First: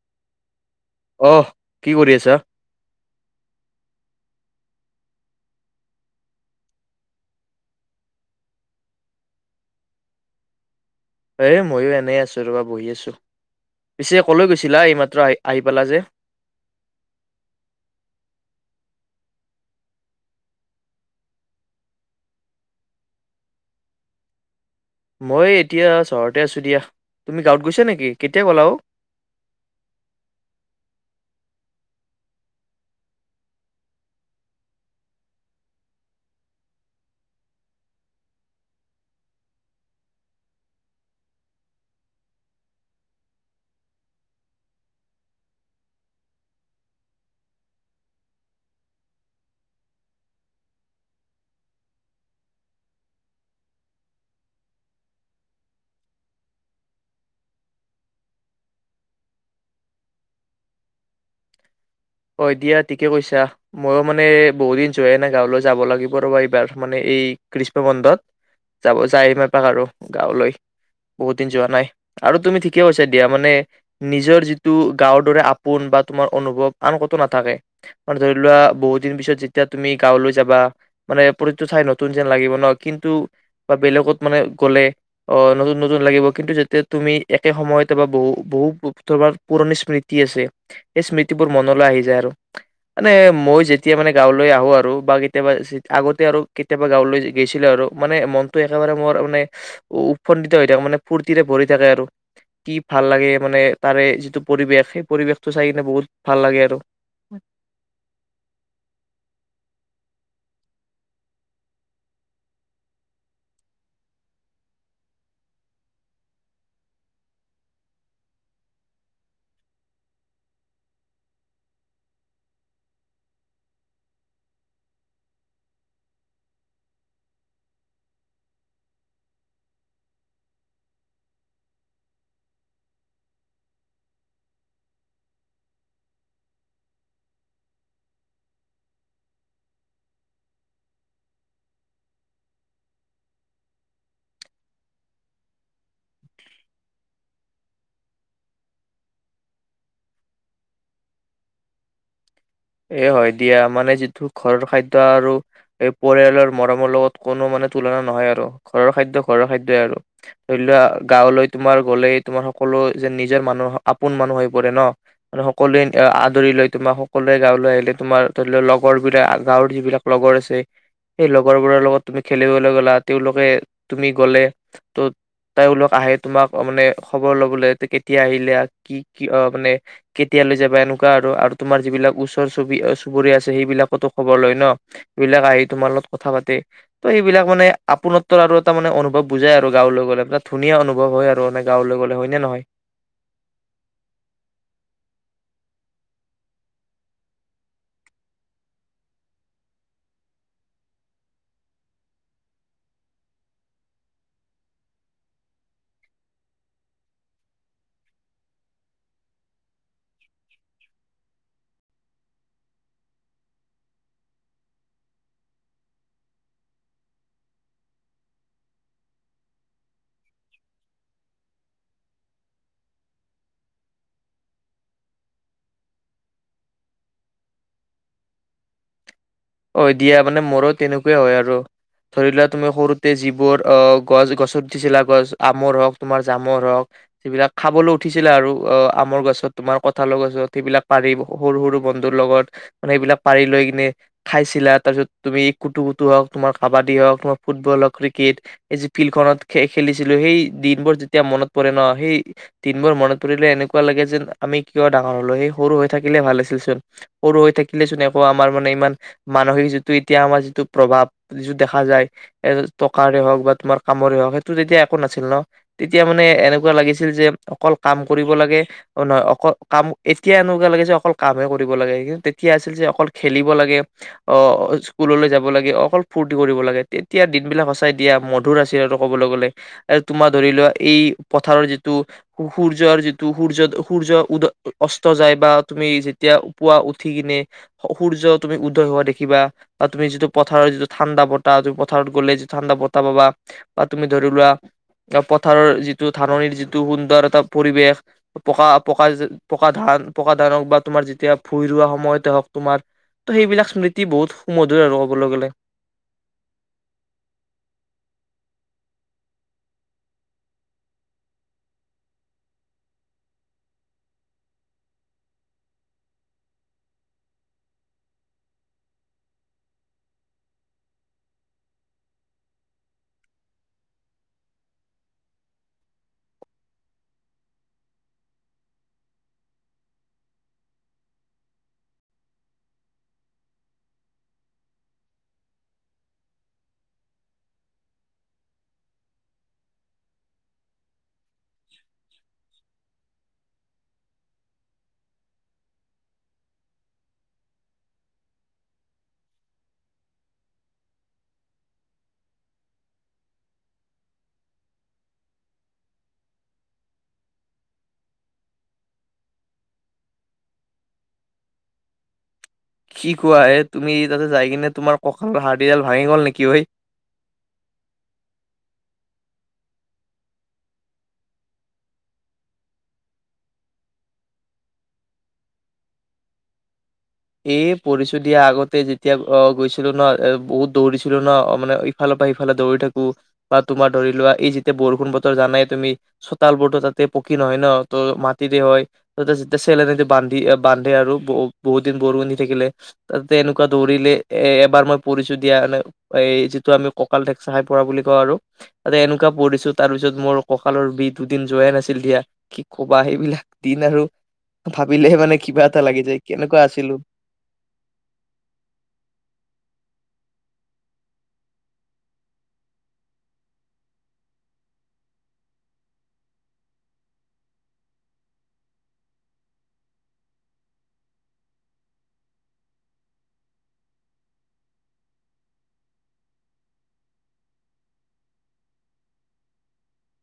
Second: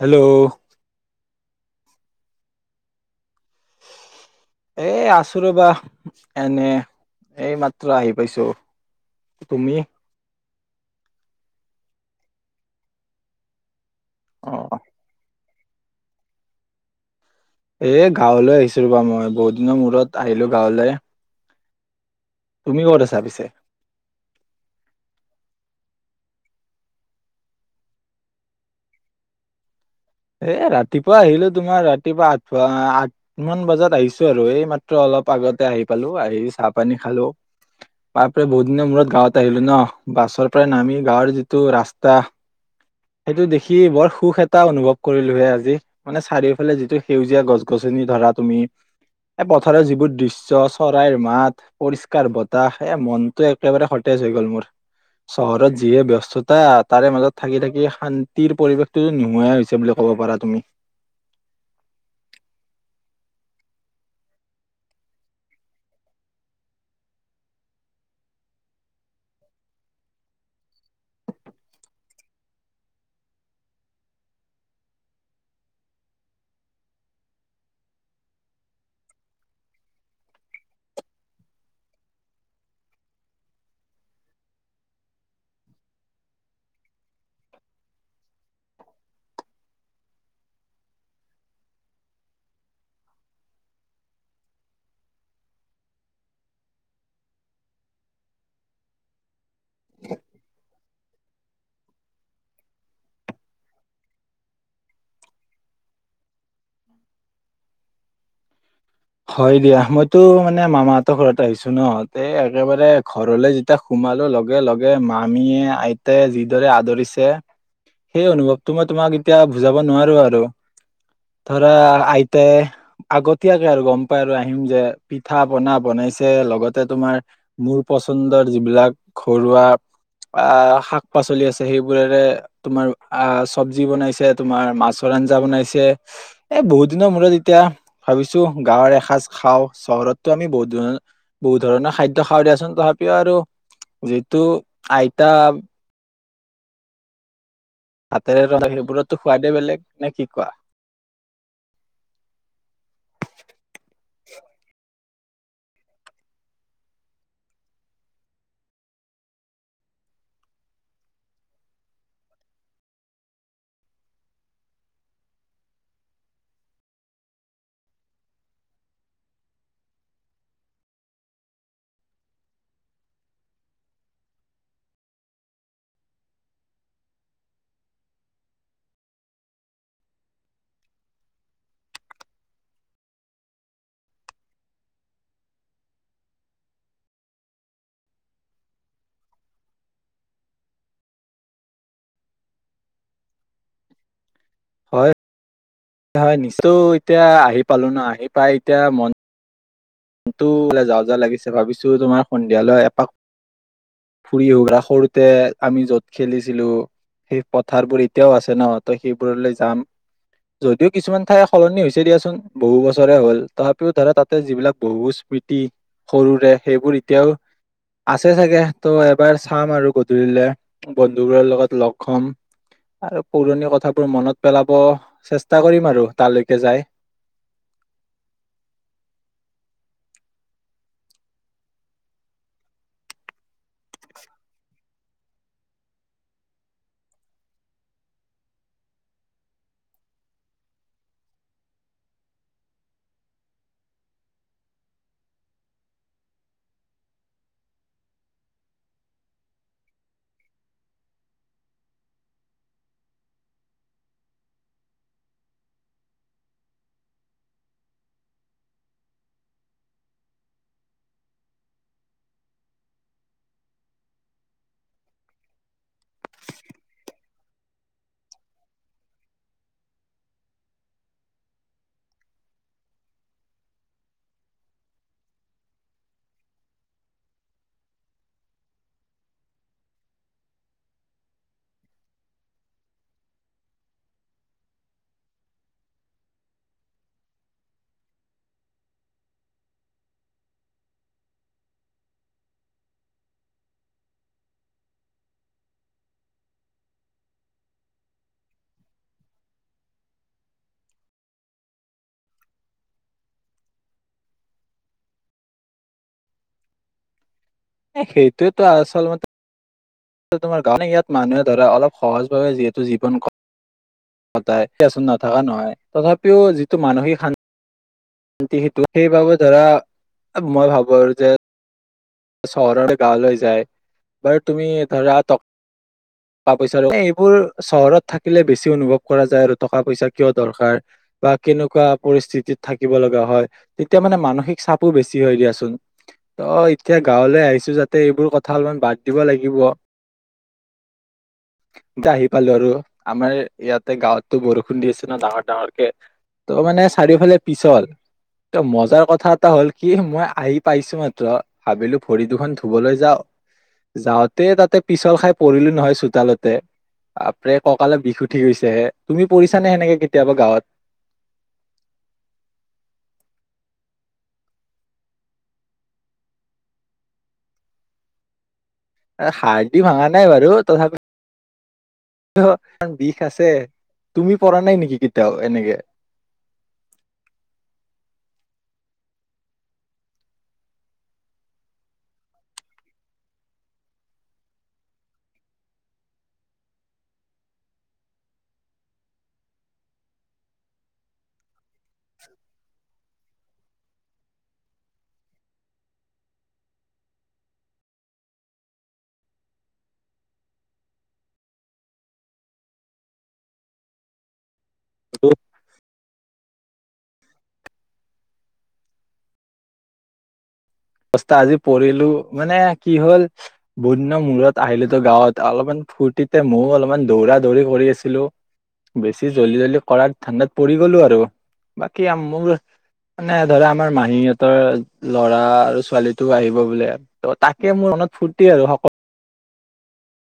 Hello. আহহ কি কৰি আছা। এ আছোঁ ৰ'বা এনে এই মাত্ৰ আহি পাইছো তুমি। এ মইো এনেই আছোঁ ৰব বহি আছো। পিছে কলে অ গৈছিলা এই মাত্ৰ আহ। আহি পেলা যে। এ গাঁৱলৈ আহিছো ৰবা মই বহুত দিনৰ মূৰত আহিলো গাঁৱলৈ। তুমি ক'ত আছা পিছে। মই এতিয়া চহৰতে আছো দিয়া তুমি গাঁৱত গৈছা নেকি কেতিয়া ক'লা অ। এ ৰাতিপুৱা আহিলো তোমাৰ ৰাতিপুৱা আঠুৱা আঠ মান বজাত আহিছো আৰু এই মাত্ৰ অলপ আগতে আহি পালো আহি চাহ পানী খালো তাৰ পৰা বহুত দিনৰ মূৰত গাঁৱত আহিলো ন বাছৰ পৰাই নামি গাঁৱৰ যিটো ৰাস্তা সেইটো দেখি বৰ সুখ এটা অনুভৱ। কৰিলোহে আজি মানে চাৰিওফালে যিটো সেউজীয়া গছ গছনি ধৰা তুমি এ পথাৰৰ যিবোৰ দৃশ্ চৰাইৰ মাত পৰিষ্কাৰ বতাহ এ মনতটো একেবাৰে সতেজ হৈ গল মোৰ চহৰত যিয়ে ব্স্ততা তাৰে মাজত থাকি থাকি শান্তিৰ পৰিৱেশটোো নোহাই হৈছে বুলি ক। ক'ব পাৰা তুমি। অ দিয়া ঠিকে কৈছা মইো মানে বহুত দিন যোৱাইে নাই গাঁৱলৈ যাব লাগিব ৰবা এইবাৰ মানে এই গ্ৰীষ্ম বন্ধত যাব যায় মপাক আৰু গাঁৱলৈ বহুত দিন যোৱা নাই আৰু তুমি ঠিকে কৈছা দিয়া মানে নিজৰ যিটো গাঁৱৰ দৰে আপোন বা তোমাৰ অনুভৱ। আন কত নাথাকে ম ধৰি লোৱা বহু দিন পিছত যেতিয়া তুমি গাঁৱলৈ যাবা মানে প্ৰতিটো ঠাই নতুন যেন লাগিব ন কিন্তু বা বেলেগত মানে গ'লে অ নতুন নতুন লাগিব কিন্তু যেতিয়া তুমি একে সময়তে বা বহু বহু তোমাৰ পুৰণি স্মৃতি আছে সেই স্মৃতি। বোৰ মনলৈ আহি যায় আৰু মানে মই যেতিয়া মানে গাঁৱলৈ আহো আৰু বা কেতিয়াবা আগতে আৰু কেতিয়াবা গাঁৱলৈ গৈছিলো আৰু মানে মনটো একেবাৰে মোৰ মানে উৎফন্দিত হৈ থাকে মানে ফূুৰ্তিৰে ভৰি থাকে আৰু কি ভাল লাগে মানে তাৰে যিটো পৰিৱেশ সেই পৰিৱেশটো চাই কিনে বহুত। ভাল লাগে আৰু। হয় দিয়া মইতো মানে মামাহতৰ ঘৰত আহিছো ন একেবাৰে ঘৰলৈ যেতিয়া সোমালো লগে লগে মামীয়ে আইতাই যিদৰে আদৰিছে সেই অনুভৱটো মই তোমাক এতিয়া বুজাব নোৱাৰো আৰু ধৰা আইতাই আগত। আৰু গম পাই আৰু আহিম যে পিঠা পনা বনাইছে লগতে তোমাৰ মোৰ পচন্দৰ যিবিলাক ঘৰুৱা আহ শাক পাচলি আছে সেইবোৰেৰে তোমাৰ আহ চব্জি বনাইছে তোমাৰ মাছৰ আঞ্জা বনাইছে এই বহুত দিনৰ মূৰত এতিয়া ভাবিছো। গাঁৱৰ এসাঁজ খাওঁ চহৰতটো আমি বহুত ধৰ বহুত ধৰণৰ খাদ্য খাওঁ দিয়াচোন তথাপিও আৰু যিতু আইতা। হাতেৰে ৰ সেইবোৰতো সোৱাদেই বেলেগ নে কি কোৱা। এ হয় দিয়া মানে যিটো ঘৰৰ খাদ্য আৰু এই পৰিয়ালৰ মৰমৰ লগত কোনো মানে তুলনা নহয় আৰু ঘৰৰ খাদ্ ঘৰৰ খাদ্য়ই আৰু ধৰি লোৱা গাঁৱলৈ তোমাৰ গলে তোমাৰ সকলো যে নিজৰ মানুহ আপোন মানুহ হৈ পৰে ন সকলোৱে আদৰি লৈ তোমাৰ সকলো। গাঁৱলৈ আহিলে তোমাৰ ধৰি লও লগৰ বিলাক গাঁৱৰ যিবিলাক লগৰ আছে সেই লগৰবোৰৰ লগত তুমি খেলিবলৈ গ'লা তেওঁলোকে তুমি গ'লে ত তেওঁলোক আহে তোমাক মানে খবৰ ল'বলৈ কেতিয়া আহিলে কি কি মানে কেতিয়াালৈ যাবা এনেকুৱা আৰু আৰু তোমাৰ যিবিলাক। ওচৰ চুবি চুবুৰীয়া আছে সেইবিলাকতো খবৰ লয় ন সবিলাক আহি তোমাৰ লগত কথা পাতে ত' সেইবিলাক মানে আপোনত্তৰ আৰু এটা মানে অনুভৱ বুজাই আৰু গাঁৱলৈ গলে পৰা ধুনীয়া অনুভৱ হয় আৰু মানে গাঁৱলৈ গলে হয় নে নহয়? হয়। হয় নিশ্চয় এতিয়া আহি পালো ন আহি পাই এতিয়া মন। টো যা যা লাগিছে ভাবিছো তোমাৰ সন্ধিয়ালৈ এপাক ফুৰি হুঘৰা সৰুতে আমি যত খেলিছিলো সেই পথাৰবোৰ এতিয়াও আছে ন ত সেইবোৰলৈ যাম যদিও কিছুমান ঠাই সলনি হৈছে দিয়াচোন বহু বছৰে হ'ল তথাপিও ধৰা তাতে যিবিলাক। বহু স্মৃতি সৰুৰে সেইবোৰ এতিয়াও আছে চাগে ত' এবাৰ চাম আৰু গধূলে বন্ধুবোৰৰ লগত লগ হম আৰু পুৰণি কথাবোৰ মনত পেলাব চেষ্টা কৰিম আৰু তালৈকে যায়। অ দিয়া মানে মোৰো তেনেকুৱাই হয় আৰু ধৰি লোৱা তুমি সৰুতে যিবোৰ অ গছ গছত উঠিছিলা গছ আমৰ হওক তোমাৰ জামৰ হওক যিবিলাক খাবলৈ উঠিছিলা আৰু অ আমৰ গছত তোমাৰ কঠালৰ গছত সেইবিলাক পাৰি সৰু সৰু বন্ধুৰ লগত মানে সেইবিলাক পাৰি লৈ কিনে। খাইছিলা তাৰপিছত তুমি কুটু কুু হওক তোমাৰ কাবাডী হওঁক তমাৰ ফুটবল হওঁক ক্ৰিকেট এই যি ফিল্ডখনত খেলিছিলো সেই দিনবোৰ যেতিয়া মনত পৰে ন সেই দিনবোৰ মনত পৰিলে এনেকুৱা লাগে যেন আমি কিয় ডাঙৰ হলো সেই সৰু হৈ থাকিলে ভাল আছিল চোন সৰু হৈ থাকিলেচোন একো আমাৰ মানে ইমান। মানসিক যিটো এতিয়া আমাৰ যিটো প্ৰভাৱ যিটো দেখা যায় টকাৰে হওক বা তোমাৰ কামৰে হওঁক সেইটো যেতিয়া একো নাছিল ন তেতিয়া মানে এনেকুৱা লাগিছিল যে অকল কাম কৰিব লাগে নহয় অকল কাম এতিয়া এনেকুৱা লাগে যে অকল কামে কৰিব লাগে কিন্তু তেতিয়া আছিল যে অকল খেলিব লাগে। অ স্কুললৈ যাব লাগে অকল ফূুৰ্তি কৰিব লাগে তেতিয়া দিনবিলাক সঁচাই দিয়া মধুৰ আশিৰ আৰু কবলৈ গলে তোমাৰ ধৰি লোৱা এই পথাৰৰ যিটো সূৰ্যৰ যিটো সূৰ্য সূৰ্য উদ অস্ত যায় বা তুমি যেতিয়া পুৱা উঠি কিনে সূৰ্য তুমি। হোৱা দেখিবা বা তুমি যিটো পথাৰৰ যিটো ঠাণ্ডা বতাহ তুমি পথাৰত গ'লে যিটো ঠাণ্ডা বতাহ পাবা বা তুমি ধৰি লোৱা পথাৰৰ যিটো ধাননিৰ যিটো সুন্দৰ এটা পৰিৱেশ পকা পকা পকা ধান পকা ধান হক বা তুমাৰ যেতিয়া ভুই ৰা সময়তে হওক তোমাৰ ত সেইবিলাক। স্মৃতি বহুত সুমধুৰ আৰু ক'বলৈ গ'লে। সেইটোোৱয়েেতো আচল মতে। তোমাৰ গানে ইয়াত মানুহে ধৰা অলপ সহজভাৱে যিহেতু জীৱন ক। সদাই সেই আচল নথকা নহয় তথাপিও যিটো মানসিক শান্তি শান্তি সেইটো সেইবাবে ধৰা মই ভাবো আৰু যে। চহৰৰে গাঁৱলৈ যায় বাৰু তুমি ধৰা টকা পইচা এইবোৰ চহৰত থাকিলে বেছি অনুভৱ কৰা যায় আৰু টকা পইচা কিয় দৰকাৰ বা কেনেকুৱা পৰিস্থিতিত থাকিব লগা হয় তেতিয়া মানে মানসিক চাপো বেছি হয় দিয়াচোন ত। এতিয়া গাঁৱলৈ আহিছো যাতে এইবোৰ কথা অলপমান বাদ দিব লাগিব। এতিয়া আহি পালো আৰু আমাৰ ইয়াতে গাঁৱতটো বৰষুণ দি আছে ন ডাঙৰ ডাঙৰকে ত' মানে চাৰিওফালে পিছল ত মজাৰ কথা এটা হ'ল কি মই আহি পাইছো মাত্ৰ। ভাবিলো ভৰি দুখন ধুবলৈ যাওঁ যাওঁতে তাতে পিছল খাই পৰিলো নহয় চোতালতে বাপৰে ককালে বিষ উঠি গৈছে হে তুমি পৰিছানে সেনেকে কেতিয়াবা গাঁৱত। কি কোৱা এ তুমি তাতে যাই কিনে তোমাৰ ককালৰ হাৰডিডাল ভাঙি গল নেকি ঐ? হাৰডি ভাঙা নাই বাৰু তথাপি বিষ আছে তুমি পৰা নাই নেকি কেতিয়াও এনেকে। এ পৰিচয় দিয়া আগতে যেতিয়া আহ গৈছিলো ন এ বহুত দৌৰিছিলো ন মানে ইফালৰ পৰা সিফালে দৌৰি থাকো বা তোমাৰ ধৰি লোৱা এই যেতিয়া বৰষুণ বতৰ জানাই তুমি চোতাল বোৰতো তাতে পকী নহয় ন ত মাটিতে হয় ত যেতিয়া চেলেনিদি বান্ধি বান্ধে আৰু ব বহুত। বৰষুণ দি থাকিলে, তাতে এনেকুৱা দৌৰিলে এ এবাৰ মই পঢ়িছোঁ দিয়া মানে এ যিটো আমি কঁকাল ফেকচাৰ খাই পঢ়া বুলি কওঁ আৰু তাতে এনেকুৱা পঢ়িছো তাৰপিছত মোৰ কঁকালৰ বিষ দুদিন যোৱাই নাছিল দিয়া কি কবা সেইবিলাক দিন আৰু। ভাবিলেহে তো মানে কিবা এটা লাগি যায়। কেনেকুৱা আছে? হেল্ল। বস্তা আজি পৰিলো মানে কি হল বহু দিনৰ মূৰত আহিলো তো গাঁৱত অলপমান ফূৰ্তিতে ময়ো অলপমান দৌৰা দৌৰি কৰি আছিলো বেছি জলদি জলদি কৰা ধান্দাত পৰি গলো আৰু বাকী আ মোৰ মানে ধৰা আমাৰ মাহীহঁতৰ লৰা আৰু ছোৱালী টো আহিব বোলে ত তাকে মোৰ মনত ফূৰ্তি আৰু সকলো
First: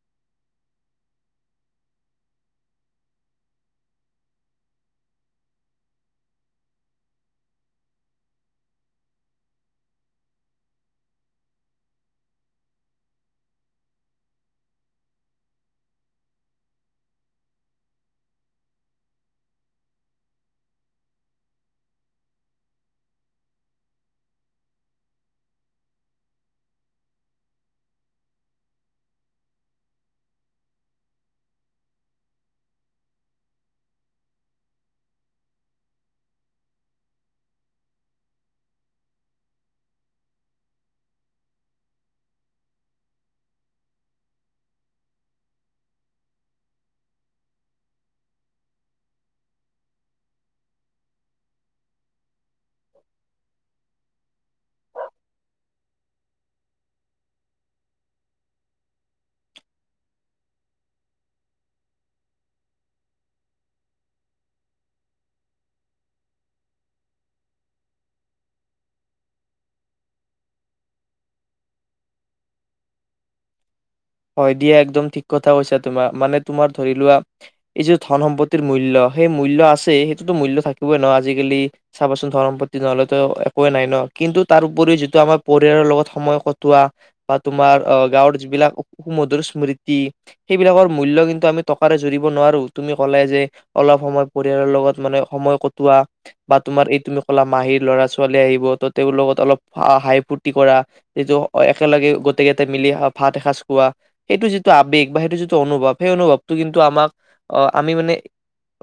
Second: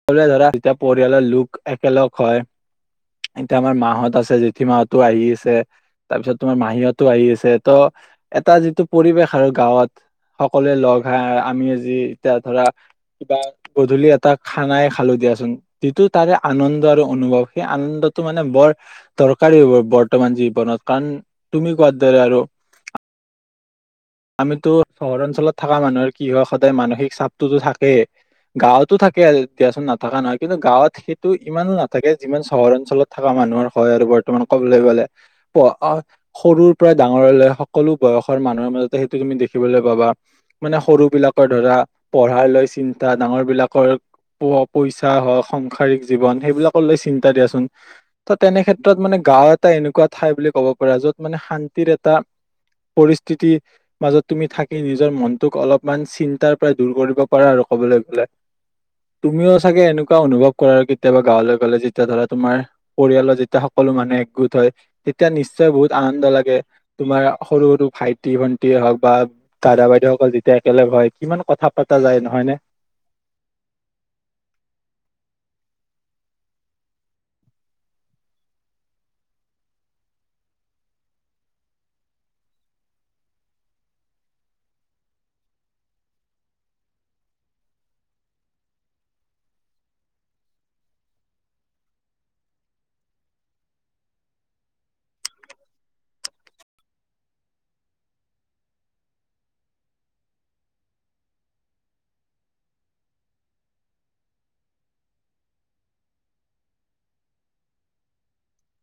সকলোৱে ধৰা যেতিয়া পৰিয়ালৰ লোক একেলগ হয় এতিয়া আমাৰ মাহত আছে জেঠী মাহতো আহি আছে তাৰপিছত তোমাৰ মাহীতো আহি আছে ত এটা যিটো পৰিৱেশ আৰু গাঁৱত সকলোৱে লগ খাই আমি আজি এতিয়া ধৰা কিবা গধূলি এটা খানাই খালো দিয়াচোন যিটো তাৰে আনন্দ আৰু অনুভৱ সেই আনন্দটো মানে বৰ দৰকাৰী হব বৰ্তমান জীৱনত কাৰণ তুমি কোৱাৰ দৰে আৰু আমিতো চহৰ অঞ্চলত থকা মানুহৰ কি হয় সদায় মানসিক চাপটোতো থাকেই গাঁৱতো থাকে আৰু দিয়াচোন নাথাকা নহয় কিন্তু গাঁৱত সেইটো ইমানো নাথাকে যিমান চহৰ অঞ্চলত থকা মানুহৰ হয় আৰু বৰ্তমান কবলৈ গলে প সৰুৰ পৰা ডাঙৰলৈ সকলো বয়সৰ মানুহৰ মাজত সেইটো তুমি দেখিবলৈ পাবা মানে সৰু বিলাকৰ ধৰা পঢ়াই লৈ চিন্তা ডাঙৰ বিলাকৰ পোৱা পইচা হওক সংসাৰিক জীৱন সেইবিলাকক লৈ চিন্তা দিয়াচোন ত তেনে ক্ষেত্ৰত মানে গাওঁ এটা এনেকুৱা ঠাই বুলি কব পাৰা যত মানে শান্তিৰ এটা পৰিস্থিতি মাজত তুমি থাকি নিজৰ মনটোক অলপমান চিন্তাৰ পৰা দূৰ কৰিব পাৰা আৰু কবলৈ গলে তুমিও চাগে এনেকুৱা অনুভৱ কৰা আৰু কেতিয়াবা গাঁৱলৈ গলে যেতিয়া ধৰা তোমাৰ পৰিয়ালৰ যেতিয়া সকলো মানুহ একগোট হয় তেতিয়া নিশ্চয় বহুত আনন্দ লাগে তোমাৰ সৰু সৰু ভাই টি ভণ্টিয়ে হওক বা দাদা বাইদেউসকল যেতিয়া একেলগ হয় কিমান কথা পতা যায় নহয় নে হয় দিয়া একদম ঠিক কথা কৈছা তোমাৰ মানে তোমাৰ ধৰি লোৱা এই যি ধন সম্পত্তিৰ মূল্য সেই মূল্য আছে সেইটোতো মূল্য থাকিবই ন আজিকালি চাবাচোন ধন সম্পত্তি নহলেতো একোৱেই নাই ন কিন্তু তাৰ উপৰি যিটো আমাৰ পৰিয়ালৰ লগত সময় কটোৱা বা তোমাৰ অ গাঁৱৰ যিবিলাক মধুৰ স্মৃতি সেইবিলাকৰ মূল্য কিন্তু আমি টকাৰে জুৰিব নোৱাৰো তুমি ক'লে যে অলপ সময় পৰিয়ালৰ লগত মানে সময় কটোৱা বা তোমাৰ এই তুমি কলা মাহীৰ ল'ৰা ছোৱালী আহিব ত তেওঁৰ লগত অলপ হাই ফূৰ্তি কৰা এইটো একেলগে গোটেইকেইটটা মিলি ভাত এসাঁজ কোৱা সেইটো যিটো আবেগ বা সেইটো যিটো অনুভৱ সেই অনুভৱটো কিন্তু আমাক অ আমি মানে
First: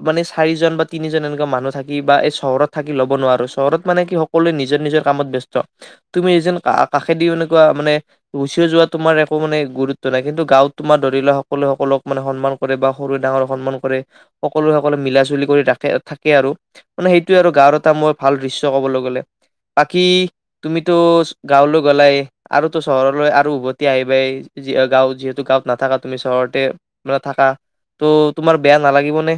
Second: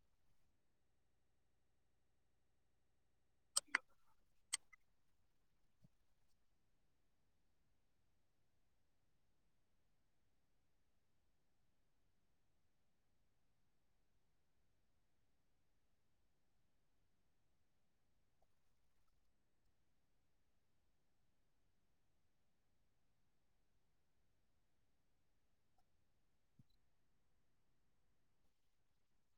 মানে চাৰিজন বা তিনিজন এনেকুৱা মানুহ থাকি বা এই চহৰত থাকি লব নোৱাৰো চহৰত মানে কি সকলোৱে নিজৰ নিজৰ কামত ব্যস্ত তুমি এ যেন কাষেদি এনেকুৱা মানে গুচি যোৱা তোমাৰ একো মানে গুৰুত্ব নাই কিন্তু গাঁওত তোমাৰ ধৰি লোৱা সকলো সকলক মানে সন্মান কৰে বা সৰুৱে ডাঙৰক সন্মান কৰে সকলো সকলে মিলা চুলি কৰি ৰাখে থাকে আৰু মানে সেইটোৱে আৰু গাঁৱৰ এটা মোৰ ভাল দৃশ্য ক'বলৈ গ'লে বাকী তুমিতো গাঁৱলৈ গ'লাই আৰুতো চহৰলৈ আৰু উভতি আহিবাই যিয়ে গাঁও যিহেতু গাঁৱত নাথাকা তুমি চহৰতে মানে থাকা ত' তোমাৰ বেয়া নালাগিব নে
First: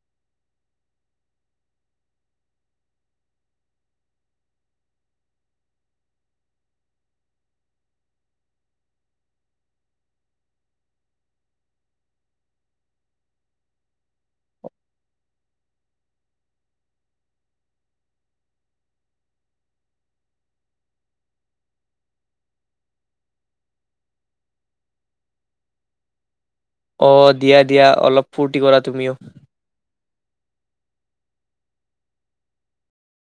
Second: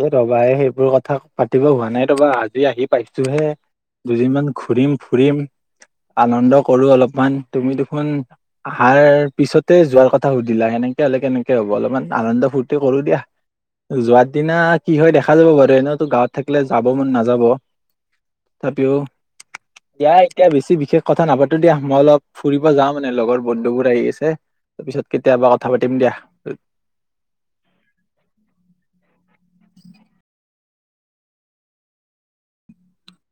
এ ৰবা সেইবোৰ কথা পাতিব হোৱা নাই ৰবা আজি আহি পাইছোহে দুদিনমান ঘুৰিম ফুৰিম আনন্দ কৰো অলপমান তুমি দেখোন আহাৰ পিছতে যোৱাৰ কথা সুধিলা সেনেকে হলে কেনেকে হ'ব অলপমান আনন্দ ফুৰ্তি কৰো দিয়া যোৱাত সিদিনা কি হয় দেখা যাব বাৰু এনেওঁতো গাঁৱত থাকিলে যাব মন নাযাব তথাপিও দিয়া এতিয়া বেছি বিশেষ কথা নাপাতো দিয়া মই অলপ ফুৰিব যাওঁ মানে লগৰ বন্ধুবোৰ আহি আছে তাৰপিছত কেতিয়াবা কথা পাতিম দিয়া অ দিয়া দিয়া অলপ ফূৰ্তি কৰা তুমিও